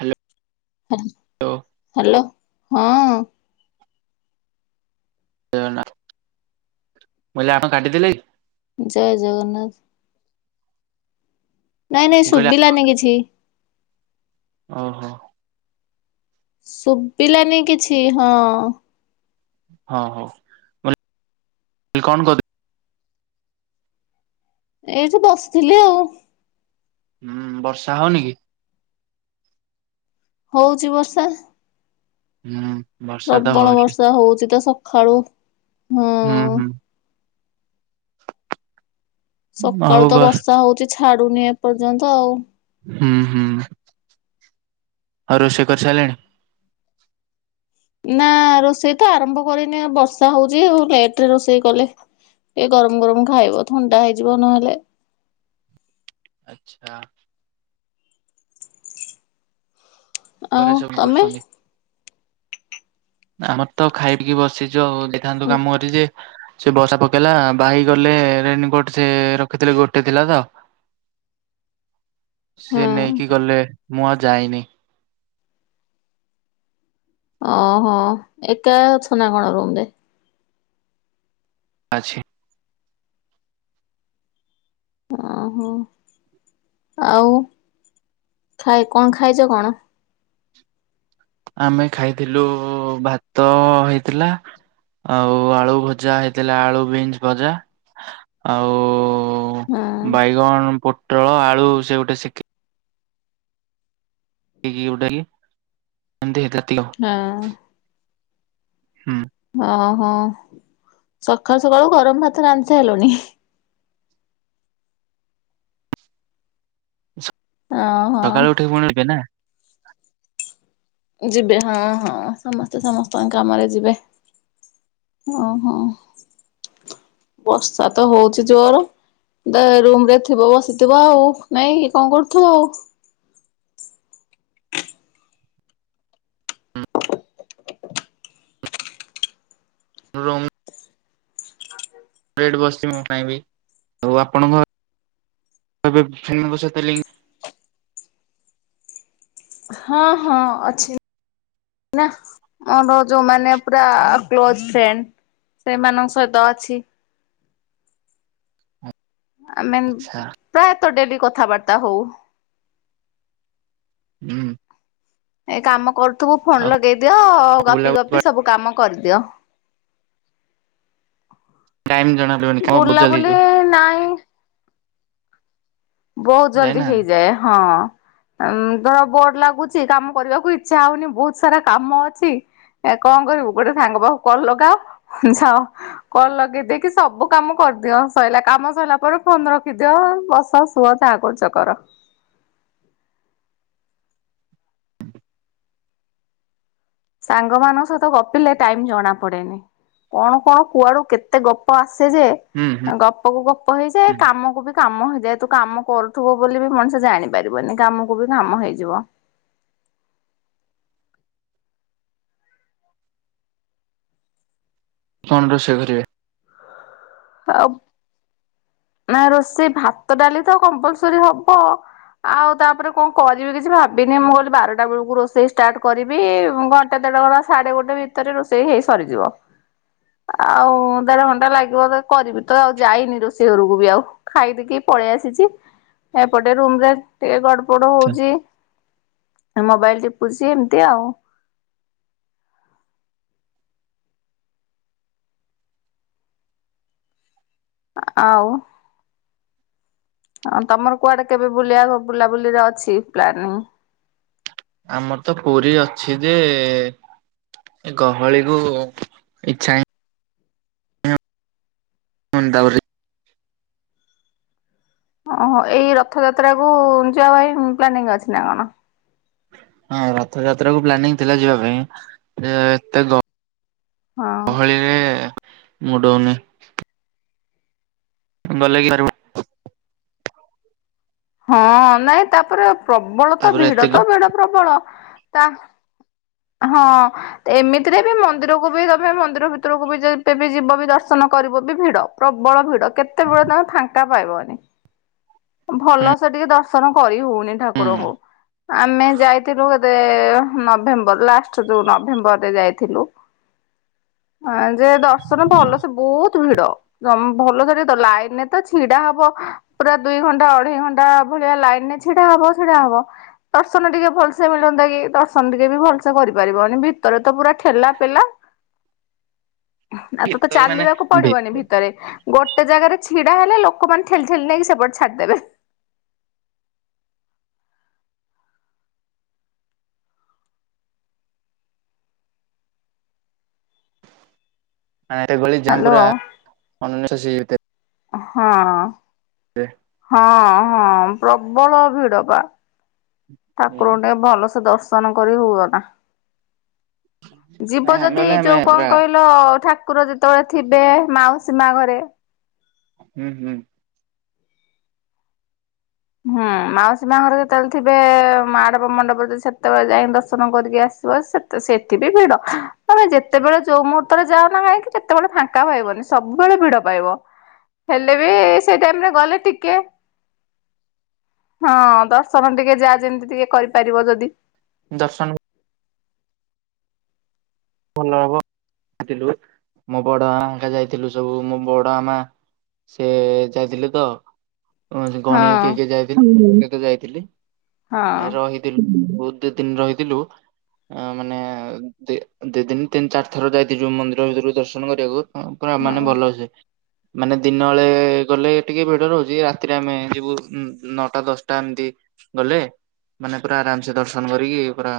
Hello hello ହଁ ଅଁ [unintelligible] ଆମ କାଟିଦେଲେ କି? ଜୟ ଜଗନ୍ନାଥ। ନାଇଁ ନାଇଁ ମୁଁ କହିଲି ଶୁଭିଲାନି କିଛି। ଓହୋ। ଶୁଭିଲାନି କିଛି ହଁ ହଁ ହଉ। ମୁଁ କହିଲି କଣ କରୁ ଏଇଠି ବସିଥିଲି ଆଉ। ହୁଁ ବର୍ଷା ହଉନି କି? ହଉଚି ବର୍ଷା। ହୁଁ। ବର୍ଷା ତ ପ୍ରବଳ ହଉଛି ବର୍ଷା ହଉଚି ତ ସଖାଳୁ ହୁଁ ହୁଁ ହୁଁ। ସକାଳୁ ଆଉ ତ ଘର ବର୍ଷା ହଉଚି ଛାଡୁନି ଏପର୍ଯ୍ୟନ୍ତ ଆଉ। ହୁଁ ହୁଁ। ଆଉ ରୋଶେଇ କରି ସାରିଲେଣି? ନା ଆଁ ରୋଷେଇ ତ ଆରମ୍ଭ କରିନି ବର୍ଷା ହଉଛି ଲେଟରେ ରୋଷେଇ କଲେ ଏ ଗରମ ଗରମ ଖାଇବ ଥଣ୍ଡା ହେଇଯିବ ନହେଲେ। ଆଚ୍ଛା। ଆଉ ଘରେ ସବୁ ତମେ? କରୁଛନ୍ତି ଆମର ତ ଖାଇପିଇକି ବସିଛୁ ଆଉ ଯାଇଥାନ୍ତୁ କାମ କରି ଯେ ସେ ବର୍ଷା ପକେଇଲା ଭାଇ ଗଲେ ରେନିକୋଟ ସେ ରଖିଥିଲେ ଗୋଟେ ଥିଲା ତ ସିଏ ହଁ ନେଇକି ଗଲେ ମୁଁ ଆଉ ଯାଇନି। ଓହୋ ଏକା ଅଛ ନା କଣ ରୁମ ରେ? ଆଚ୍ଛା। ଓହୋ ଆଉ ଖାଇ କଣ ଖାଇଚ କଣ? ଆମେ ଖାଇଥିଲୁ ଉ ଭାତ ହେଇଥିଲା ଆଉ ଆଳୁ ଭଜା ହେଇଥିଲା ଆଳୁ ବିନ୍ସ୍ ଭଜା ଆଉ ହଁ ଉ-ବାଇଗଣ, ପୋଟଳ, ଆଳୁ, ସେ ଗୋଟେ ସେକେ ହଁ [unintelligible] ଓହୋ ସକାଳୁ ସକାଳୁ ଗରମ୍ ଭାତ ରାନ୍ଧି ସାରିଲୁଣି। ଓହୋ ସକାଳୁ ଉଠିକି ପୁଣି। [unintelligible] ଯିବେ ହଁ- ହଁ ସମସ୍ତେ ସମସ୍ତଙ୍କ କାମରେ ଯିବେ। ଓହୋ ବର୍ଷା ତ ହଉଚି ଜୋର। [unintelligible] ରୁମ୍ ରେ ଥିବ ବସିଥିବ ଆଉ ନାଇଁକି କଣ କରୁଥିବ ଆଉ। ରୁମ୍। [inaudible] ହଁ- ହଁ ଅଛି। ନା ମର ଯଉ ମାନେ ପୁରା କ୍ଲୋଜ୍ ଫ୍ରେଣ୍ଡ୍ ସେଇମାନଙ୍କ ସହିତ ଅଛି। ଆମେ ଆଚ୍ଛା ପ୍ରାୟତ ଡେଲି କଥାବାର୍ତ୍ତା ହଉ। ହୁଁ। ଏଇ କାମ କରୁଥିବୁ ଫୋନ୍ ଆଉ ଲଗେଇ ଦିଅ ଗପି ବୁଲାବୁଲି ଗପି କୁଆଡେ ସବୁ କାମ କରିଦିଅ। ଟାଇମ୍ ଜଣା ପଡୁନି [unintelligible] ଏ ନାଇଁ। ବହୁତ ଜଲ୍ଦି ଯାଇନାହାନ୍ତି ହେଇଯାଏ ହଁ। ଉଁ- ଦ ବୋର୍ ଲାଗୁଚି କାମ କରିବାକୁ ଇଚ୍ଛା ହଉନି ବହୁତ୍ ସାରା କାମ ଅଛି। ଏ କଣ କରିବୁ ଗୋଟେ ସାଙ୍ଗ ପାଖକୁ କଲ୍ ଲଗାଅ ଯାଅ। କଲ୍ ଲଗେଇ ଦେଇକି ସବୁ କାମ କରିଦିଅ ସଇଲା କାମ ସଇଲା ପରେ ଫୋନ୍ ରଖିଦିଅ ବସ। [unintelligible] ଯାହା କରୁଚ କର। ସାଙ୍ଗ ମାନଙ୍କ ସହିତ ଗପିଲେ ଟାଇମ୍ ଜଣା ପଡେନି। କଣ କଣ କୁଆଡୁ କେତେ ଗପ ଆସେ ଯେ ହୁଁ ହୁଁ। ଗପ କୁ ଗପ ହେଇଯାଏ ହୁଁ କାମକୁ ବି କାମ ହେଇଯାଏ ତୁ କାମ କରୁଥିବୁ ବୋଲି ବି ମଣିଷ ଜାଣିବ ପାରିବନି କାମକୁ ବି କାମ ହେଇଯିବ। କଣ ରୋଷେଇ କରିବେ? [inaudible] ନା ରୋଷେଇ ଭାତ ଡାଲି ତ କମ୍ପଲସରୀ ହବ। ଆଉ ତାପରେ କଣ କରିବି କିଛି ଭାବିନି ମୁଁ କହିଲି ବାରଟା ବେଳକୁ ରୋଷେଇ ଷ୍ଟାର୍ଟ କରିବି ଘଣ୍ଟେ ଦେଢ ଘଣ୍ଟା ସାଢେ ଗୋଟେ ଭିତରେ ରୋଷେଇ ହେଇ ସରିଯିବ। ଆଉ ଦେଢ ଘଣ୍ଟା ଲାଗିବ କରିବି ତ ଆଉ ଯାଇନି ରୋଷେଇ ରୋଷେଇ ଘରକୁ ବି ଆଉ ଖାଇଦେଇକି ପଳେଇ ଆସିଚି। ଏପଟେ ରୁମ୍ ରେ ଟିକେ ଗଡ ପଡ ହଉଚି ମୋବାଇଲ୍ ଟିପୁଚି ଏମିତି ଆଉ। ଆ- ଆଉ। ହଁ ତମର କୁଆଡେ କେବେ ବୁଲିବା ବୁଲାବୁଲିରେ ଅଛି ପ୍ଲାନିଙ୍ଗ୍? ଆମର ତ ପୁରୀ ଅଛି ଯେ ଏ ଗହଳି କୁ ଇଚ୍ଛା ହିଁ [unintelligible] ଓହୋ ଏଇ ରଥଯାତ୍ରା କୁ ଯିବା ପାଇଁ ପ୍ଲାନିଙ୍ଗ୍ ଅଛି ନା କଣ? ହଁ ରଥଯାତ୍ରା କୁ ପ୍ଲାନିଙ୍ଗ୍ ଥିଲା ଯିବା ପାଇଁ ଏତେ ଗ ହଁ। ଗହଳିରେ ମୁଡ୍ ହଉନି। [unintelligible] ହଁ ନାଇଁ ତାପରେ ପ୍ରବଳ ତ ତାପରେ ଏତେ ଭିଡ ଗ ତ ଭିଡ ପ୍ରବଳ ତା ହଁ। ଏମିତିରେ ବି ମନ୍ଦିରକୁ ବି ତମେ ମନ୍ଦିର ଭିତରକୁ ବି ଯେବେ ବି ଯିବ ବି ଦର୍ଶନ କରିବ ବି ଭିଡ। ପ୍ରବଳ ଭିଡ଼ କେତେବେଳେ ତମେ ଫାଙ୍କା ପାଇବନି। ହୁଁ ଭଲସେ ଟିକେ ଦର୍ଶନ କରି ହଉନି ହୁଁ ଠାକୁରଙ୍କୁ। ଆମେ ଯାଇଥିଲୁ ରେ ନଭେମ୍ବର ଲାଷ୍ଟ ଯୋଉ ନଭେମ୍ବରରେ ଯାଇଥିଲୁ। ଆ ଯେ ଦର୍ଶନ ଭଲ ସେ ବୋହୁତ ଭିଡ ଭଲ ସାର ତ ଲାଇନରେ ତ ଛିଡା ହବ ପୁରା ଦୁଇ ଘଣ୍ଟା ଅଢେଇ ଘଣ୍ଟା ଭଳିଆ ଲାଇନ ରେ ଛିଡା ହବ ଛିଡା ହବ ଦର୍ଶନ ଟିକେ ଭଲସେ ମିଳନ୍ତା କି ଦର୍ଶନ ଟିକେ ବି ଭଲସେ କରିପାରିବନି ଭିତରେ ତ ପୁରା ଠେଲା ପେଲା ଆଉ ତତେ ଭିତରୁ ମାନେ ଚାଲିବାକୁ ପଡିବନି ଭିତ ଭିତରେ। ଗୋଟେ ଜାଗାରେ ଛିଡ଼ା ହେଲେ ଲୋକମାନେ ଠେଲି ଠେଲି ନେଇକି ସେପଟେ ଛାଡ଼ିଦେବେ। ନାଇଁରେ ଗୋଳି ହ୍ୟାଲୋ ଝାମ୍ବୁରା ଅନନ୍ୟ ହଁ ହଁ ହଁ ପ୍ରବଳ ଭିଡ ବା। ହୁଁ ଠାକୁରଙ୍କୁ ଟିକେ ଭଲସେ ଦର୍ଶନ କରି ହୁଅନା। ଯିବ ନାଇଁ ଆମେ ଯଦି ଗଲେ ଏଇ ଆମେ ଯୋଉ କଣ ପୁରା କହିଲ ଠାକୁର ଯେତେବେଳେ ଥିବେ ମାଉସୀ ମା ଘରେ। ହୁଁ ହୁଁ। ହୁଁ ମାଉସୀ ମା ଘରେ ଯେତେବେଳେ ଥିବେ ମାଡ଼ପ ମଣ୍ଡପରେ ସେତେବେଳେ ଯାଇ ଦର୍ଶନ କରିକି ଆସିବ। ତ ସେଠି ବିି ଭିଡ। ତମେ ଯେତେବେଳେ ଯୋଉ ମୁହୂର୍ତ୍ତରେ ଯାଅନା କାହିଁକି କେତେବେଳେ ଫାଙ୍କା ପାଇବନି ସବୁବେଳେ ଭିଡ ପାଇବ। ହେଲେ ବି ସେଇ ଟାଇମ ରେ ଗଲେ ଟିକେ ହଁ ଦର୍ଶନ ଟିକେ ଯା ଯେମିତି ଟିକେ କରିପାରିବ ଯଦି। ଦର୍ଶନ ଭଲ ହବ ଥିଲୁ ମୋ ବଡ ମାଙ୍କା ଯାଇଥିଲୁ ସବୁ ମୋ ବଡ ମା ମା ସେ ଯାଇଥିଲେ ତ। କ ହଁ ଗଣ କିଏ କିଏ ଯାଇଥିଲେ ତ ଯାଇଥିଲି ହଁ ନାଇ ରହି ବହୁତ ଦିନ ରହିଥିଲୁ ମାନେ। ଦି ଦିନ ତିନି ଚାରି ଥର ଯାଇଥିଲ ଯୋଉ ମନ୍ଦିର ଭିତରକୁ ଦର୍ଶନ କରିବାକୁ ପୁରା ମାନେ ହଁ ଭଲସେ। ମାନେ ଦିନ ବେଳେ ଗଲେ ଟିକେ ଭିଡ ରହୁଛି ରାତିରେ ଆମେ ଯିବୁ ନଅଟା ଦଶଟା ଏମିତି। ଗଲେ, ମାନେ ପୁରା ଆରାମ ସେ ଦର୍ଶନ କରିକି ପୁରା,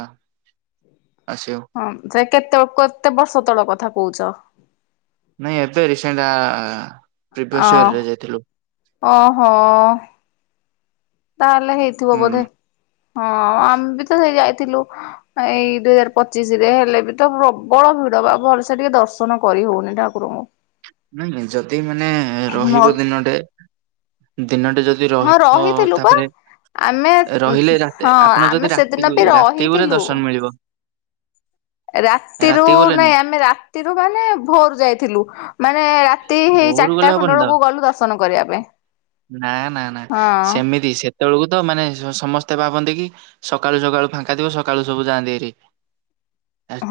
ଆସିବୁ। ହଁ ସେ କେତେ କେତେ ବର୍ଷ ତଳ କଥା କହୁଛ? ନାଇଁ ଏବେ ରିସେଣ୍ଟ ଅ ପ୍ରିଭିୟସ ଇୟର ରେ ଯାଇଥିଲୁ। ଓହୋ। ତାହେଲେ ହେଇଥିବ ହୁଁ ବୋଧେ, ହଁ ଆମେ ବି ତ ସେଇ ଯାଇଥିଲୁ। ଏଇ ଦୁଇ ହଜାର ପଚିଶ ରେ ହେଲେ ବି ତ ପ୍ରବଳ ଭିଡ ବା ଭଲସେ ଟିକେ ଦର୍ଶନ କରି ହଉନି ଠାକୁର। ଠାକୁର ଙ୍କୁ। ନାଇଁ ନାଇଁ ଯଦି ମାନେ ରହିବ ମୋର ଦିନଟେ, ଦିନଟେ ଯଦି। ହଁ ରହିବ ରହିଥିଲୁ ବା। ତାପରେ ଆମେ, ରହିଲେ ରାତି ହଁ ଆପଣ ଯଦି ଆମେ ସେଦିନ ରାତିକୁ ବି ରାତି ଗଲେ ରହିଥିଲୁ। ଦର୍ଶନ ମିଳିବ ରାତିରୁ ରାତି ଗଲେନି ନାଇଁ ଆମେ ରାତିରୁ ମାନେ ଭୋର ରୁ ଯାଇଥିଲୁ। ମାନେ ରାତି ହେଇ ଭୋରୁ ଗଲେ ଚାରିଟା ଖଣ୍ଡେ ହବନି ତ ବେଳକୁ ଗଲୁ ଦର୍ଶନ କରିବା ପାଇଁ। ନା ନା ନା ହଁ ସେମିତି ସେ ସେତେବେଳକୁ ତ ମାନେ ସମସ୍ତେ ଭାବନ୍ତି କି ସକାଳୁ ସକାଳୁ ଫାଙ୍କା ଥିବ ସକାଳୁ ସବୁ ଯାଆନ୍ତି ଭାରି।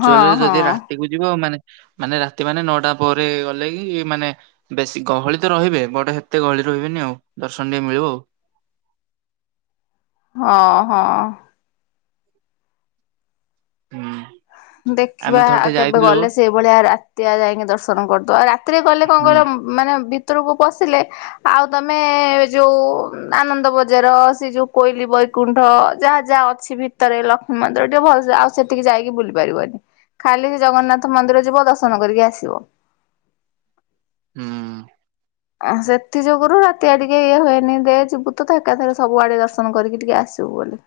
ହଁ ଯଦି ହଁ ରାତିକୁ ଯିବ ମାନେ ମାନେ ରାତି ମାନେ ନଅଟା ପରେ ଗଲେ କି- ମାନେ ବେଶୀ ଗହଳି ତ ରହିବେ ବଟ୍ ସେତେ ଗହଳି ରହିବେନି ଆଉ ଦର୍ଶନ ଟିକେ ମିଳିବ ଆଉ। ହଁ ହଁ। ହୁଁ ଆମେ ଦେଖିବା ଥରଟେ ଆଉ କେବେ ଯାଇଥିଲୁ ଗଲେ ସେଇଭଳିଆ ରାତି ଆ ଯାଇକି ଦର୍ଶନ କରିଦବା ଆଉ ରାତିରେ ଗଲେ କଣ ହୁଁ କହିଲ। ମାନେ ଭିତରକୁ ପଶିଲେ ଆଉ ତମେ ଯୋଉ। ଆନନ୍ଦ ବଜାର ସେ ଯୋଉ- କୋଇଲି ବୈକୁଣ୍ଠ ଯାହା ଯାହା ଅଛି ଭିତରେ ଲକ୍ଷ୍ମୀ ମନ୍ଦିର ଟିକେ ଭଲ ଆଉ ସେତିକି ଯାଇକି ବୁଲି- ବୁଲିପାରିବନି। ଖାଲି ସେ ଜଗନ୍ନାଥ ମନ୍ଦିର ଯିବ ଦର୍ଶନ କରିକି ଆସିବ। ହୁଁ। ସେଥି ଯୋଗୁରୁ ରାତିଆ ଟିକେ ଇଏ ହୁଏନି ଦେ ଯିବୁ ତ ଏକାଥରେ ସବୁଆଡେ ଦର୍ଶନ କରିକି ଟିକେ ଆସିବୁ ବୋଲି।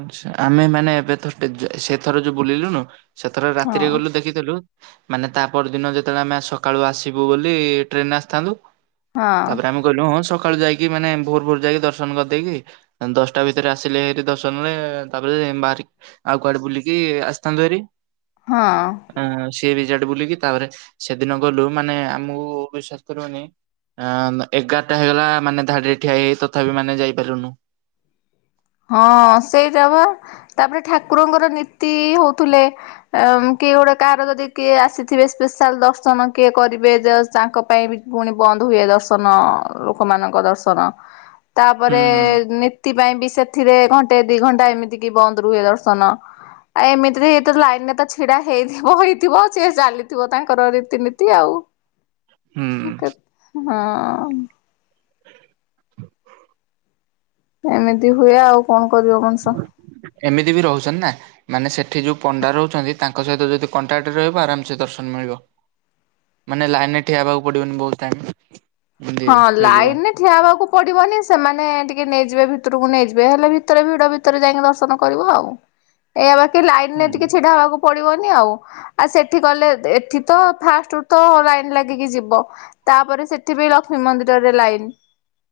ଆଛା ଆମେ ମାନେ ଏବେଥ ସେଥର ଯୋଉ ବୁଲିଲୁନୁ ସେଥର ହଁ ରାତିରେ ଗଲୁ ଦେଖିଦେଲୁ। ମାନେ ତା ପରଦିନ ଯେତେବେଳେ ଆମେ ସକାଳୁ ଆସିବୁ ବୋଲି ଟ୍ରେନ ଆସିଥାନ୍ତୁ। ହଁ ତାପରେ ଆମେ ହଁ ସକାଳୁ ଯାଇକି ମାନେ ଭୋର ଭୋର ଯାଇକି ଦର୍ଶନ କରିଦେଇକି ଦଶଟା ଭିତରେ ଆସିଲେ ହେ ଦଶ ତାପରେ ବାହାରିକି ଆଉ କୁଆଡେ ବୁଲିକି ଆସିଥାନ୍ତୁ ହେରି। ହଁ। ସି ବିଚ୍ ଆଡେ ବୁଲିକି ତାପରେ ସେଦିନ ଗଲୁ ମାନେ ଆମକୁ ବିଶ୍ୱାସ କରିବନି। ଅ ଏଗାରଟା ହେଇଗଲା ମାନେ ଧାଡିରେ ଠିଆ ହେଇ ହେଇ ତଥାପି ମାନେ ଯାଇପାରିଲୁନୁ। ହଁ ସେଇଟା ବା ତାପରେ ଠାକୁରଙ୍କର ନୀତି ହଉଥିଲେ। କିଏ ଗୋଟେ କାହାର ଯଦି କିଏ ଆସିଥିବେ ସ୍ପେଶାଲ ଦର୍ଶନ କିଏ କରିବେ ତାଙ୍କ ପାଇଁ ବି। ପୁଣି ବନ୍ଦ ହୁଏ ଦର୍ଶନ ଲୋକମାନଙ୍କ ଦର୍ଶନ। ହୁଁ ତାପରେ ହୁଁ ନୀତି ପାଇଁ ବି ସେଥିରେ ଘଣ୍ଟେ ଦି ଘଣ୍ଟା ଏମିତି କି ବନ୍ଦ ରୁହେ ଦର୍ଶନ। ଆ ଏମିତି ତ ଲାଇନ ରେ ତ ଛିଡା ହେଇଥିବ ହେଇଥିବ ସିଏ ଚାଲିଥିବ ତାଙ୍କର ରୀତିନୀତି। ଆଉ। ହୁଁ ହଁ। ଏମିତି ହୁଏ ଆଉ କଣ କରିବ ମଣିଷ। ଏମିତି ବି ରହୁଛନ୍ତି ନା। ମାନେ ସେଠି ଯୋଉ ପଣ୍ଡା ରହୁଛନ୍ତି ତାଙ୍କ ସହିତ ଯଦି କଣ୍ଟାକ୍ଟ ରହିବ ଆରାମସେ ଦର୍ଶନ ମିଳିବ। ମାନେ ଲାଇନ ରେ ଠିଆ ହେବାକୁ ପଡିବନି ବହୁତ ଟାଇମ। ଏମିତି ହଁ ହେଇଯିବ ଲାଇନ ରେ ଠିଆ ହେବାକୁ ପଡ଼ିବନି ସେମାନେ ଟିକେ ନେଇଯିବେ ଭିତରକୁ ନେଇଯିବେ ହେଲେ ଭିତରେ ଭିଡ଼ ଭିତରେ ଯାଇକି ଦର୍ଶନ କରିବ ଆଉ। ଏ ବାକି ହୁଁ ଲାଇନରେ ଟିକେ ଛିଡା ହବାକୁ ପଡିବନି ଆଉ। ଆଉ ସେଠି ଗଲେ ଏଠି ତ ଫାଷ୍ଟ ରୁ ତ ଲାଇନ ଲାଗିକି ଯିବ। ତାପରେ ସେଠି ବି ର- ଲକ୍ଷ୍ମୀ ମନ୍ଦିରରେ ଲାଇନ୍।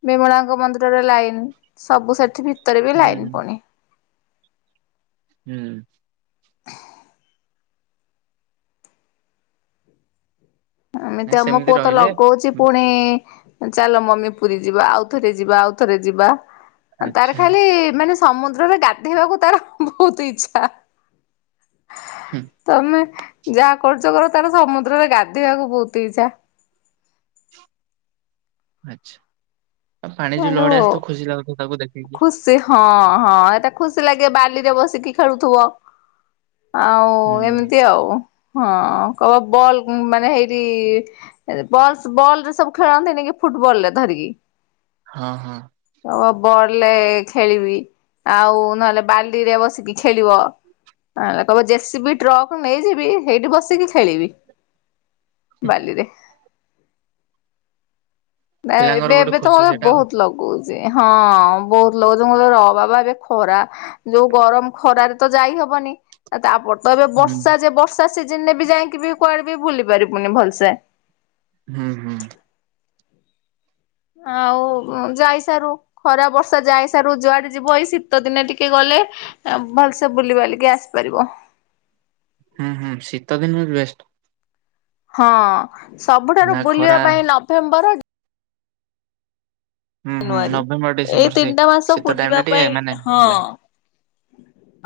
ବିମଳାଙ୍କ ମନ୍ଦିରରେ ଲାଇନ। ସବୁ ସେଠି - ଭିତରେ ବି ଲାଇନି ହୁଁ ପୁଣି। ହୁଁ। [unintelligible] ଏମିତି ନାଇଁ ଆମ ସେମିତି ପୁଅ ତ ରହିଲେ ଲଗଉଛି। ହୁଁ, ପୁଣି ଚାଲ ମମି ପୁରୀ ଯିବା ଆଉ ଥରେ ଯିବା ଆଉଥରେ ଯିବା। ତାର ଆଚ୍ଛା ଖାଲି ମାନେ ସମୁଦ୍ରରେ ଗାଧେଇବାକୁ ତାର ବହୁତ ଇଛା। ହୁଁ ତମେ ଯାହା କରୁଛ କର ତାର ସମୁଦ୍ରରେ ଗାଧୋଇବାକୁ ବହୁତ ଇଛା। ଆଛା ଆଉ ପାଣି ଯୋଉ ଲଢେଇ ଆସ ତ ଖୁସି ଲାଗୁଛି ତାକୁ ଦେଖିକି। ସେ ହଁ ହଁ ଏଟା ଖୁସି ଲାଗେ ବାଲିରେ ବସିକି ଖେଳୁଥିବ। ଆଉ ହୁଁ ଏମିତି ଆଉ ହଁ କ ବଲ ମାନେ ହେଇଠୀ। ବଲ ବଲରେ ସବୁ ଖେଳନ୍ତିନି କି ଫୁଟବଲ ରେ ଧରିକି। ହଁ ହଁ। ହ ବଡ ଲେ ଖେଳିବି ଆଉ ନହେଲେ ବାଲିରେ ବସିକି ଖେଳିବ ନଲେ କହିବ ଜେସିବି ଟ୍ରକ୍ ନେଇଯିବି ହେଇଠି ବସିକି ଖେଳିବି ହୁଁ, ବାଲିରେ ନାଇଁ ପିଲାଙ୍କର ଏବେ ଗୋଟେ ଏବେ ତ ଖୁସି ମୋତେ ସେଟା ଆଉ ବହୁତ୍ ଲଗଉଛି ହଁ ବହୁତ୍ ଲୋକ [unintelligible] ଅହ ବାବା ରେ ଖରା ଯୋଉ ଗରମ ଖରାରେ ତ ଯାଇ ହବନି ତାପ ତ ଏବେ ହୁଁ। ବର୍ଷା ଯେ ବର୍ଷା ସିଜିନ୍ ରେ ବି ଯାଇକି ବି କୁଆଡେ ବି ବୁଲି ପାରିବୁନି ଭଲସେ ହୁଁ ହୁଁ ଆଉ ଯାଇ ସାରୁ ଖରା ବର୍ଷା ଯାଇ ସାରୁ ଯୁଆଡେ ଯିବୁ ଏଇ ଶୀତ ଦିନେ ଟିକେ ଗଲେ ଭଲସେ ବୁଲି ବାଲିକି ଆସିପାରିବ ହୁଁ ହୁଁ ଶୀତଦିନ ବି ବେଷ୍ଟ ହଁ ସବୁଠାରୁ ନା ଖରା ବୁଲିବା ପାଇଁ ନଭେମ୍ବର ହୁଁ ହୁଁ ଜାନୁଆରୀ ନଭେମ୍ବର ଏଇ ଡିସେମ୍ବର ସେ ତିନିଟା ମାସ ଶୀତ ବୁଲିବା ଟାଇମ୍ ଟା ଟିକେ ପାଇଁ ମାନେ ହଁ ଭ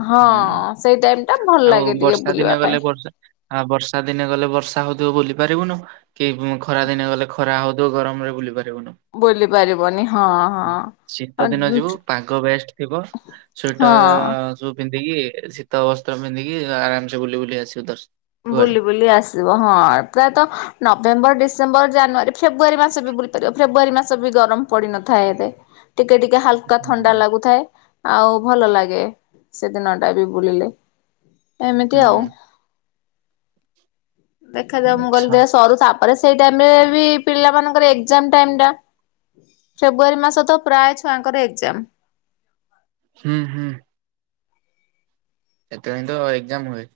ହଁ ହୁଁ ସେଇ ଟାଇମ ଟା ଭଲ ଆଉ ଲାଗେ ଟିକେ ବର୍ଷା ବୁଲିବା ଦିନେ ଗଲେ ପାଇଁ। ବର୍ଷା ଆ ବର୍ଷା ଦିନେ ଗଲେ ବର୍ଷା ହଉଥିବ ବୁଲି ପାରିବୁନୁ କି ଖରା ଦିନେ ଗଲେ ଖରା ହଉ ଗରମରେ ବୁଲି ପାରିବୁନୁ ବୁଲି ପାରିବନି ହଁ ଶୀତ ହଁ ଦିନ ଯିବୁ ପାଗ ବେଷ୍ଟ ଥିବ ସୁଇଟର ହଁ ସ ପିନ୍ଧିକି ଶୀତ ବସ୍ତ୍ର ପିନ୍ଧିକି ଆରାମ ସେ ବୁଲି ବୁଲି ଆସିବୁ ବୁ କୁଆଡେ ବୁଲି ଆସ ସିବ ହଁ ପ୍ରାୟତଃ ନଭେମ୍ବର ଡିସେମ୍ବର ଜାନୁଆରୀ ଫେବୃୟରୀ ମାସ ବି ବୁଲିପାରିବ ଫେବୃୟରୀ ମାସ ବି ଗରମ ପଡି ନଥାଏ ଏବେ ଟିକେ ଟିକେ ହାଲ୍କା ହୁଁ ଥଣ୍ଡା ଲାଗୁଥାଏ ଆଉ ଭଲ ଲାଗେ ସେଦିନ ଟା ବି ବୁଲିଲେ ଏମିତି ଆଉ ହୁଁ ଦେଖାଯାଉ ମୁଁ ଆଚ୍ଛା ଗଲେ ସରୁ ତାପରେ ସେଇ ଟାଇମ୍ ରେ ବି ପିଲାମାନଙ୍କର ଏଗ୍ଜାମ୍ ଟାଇମ୍ ଟା ଫେବୃଆରୀ ମାସ ତ ପ୍ରାୟ ଛୁଆଙ୍କର ଏଗ୍ଜାମ ହୁଁ ହୁଁ ଏଥିପାଇଁ ତ ଏଗ୍ଜାମ ହୁଏ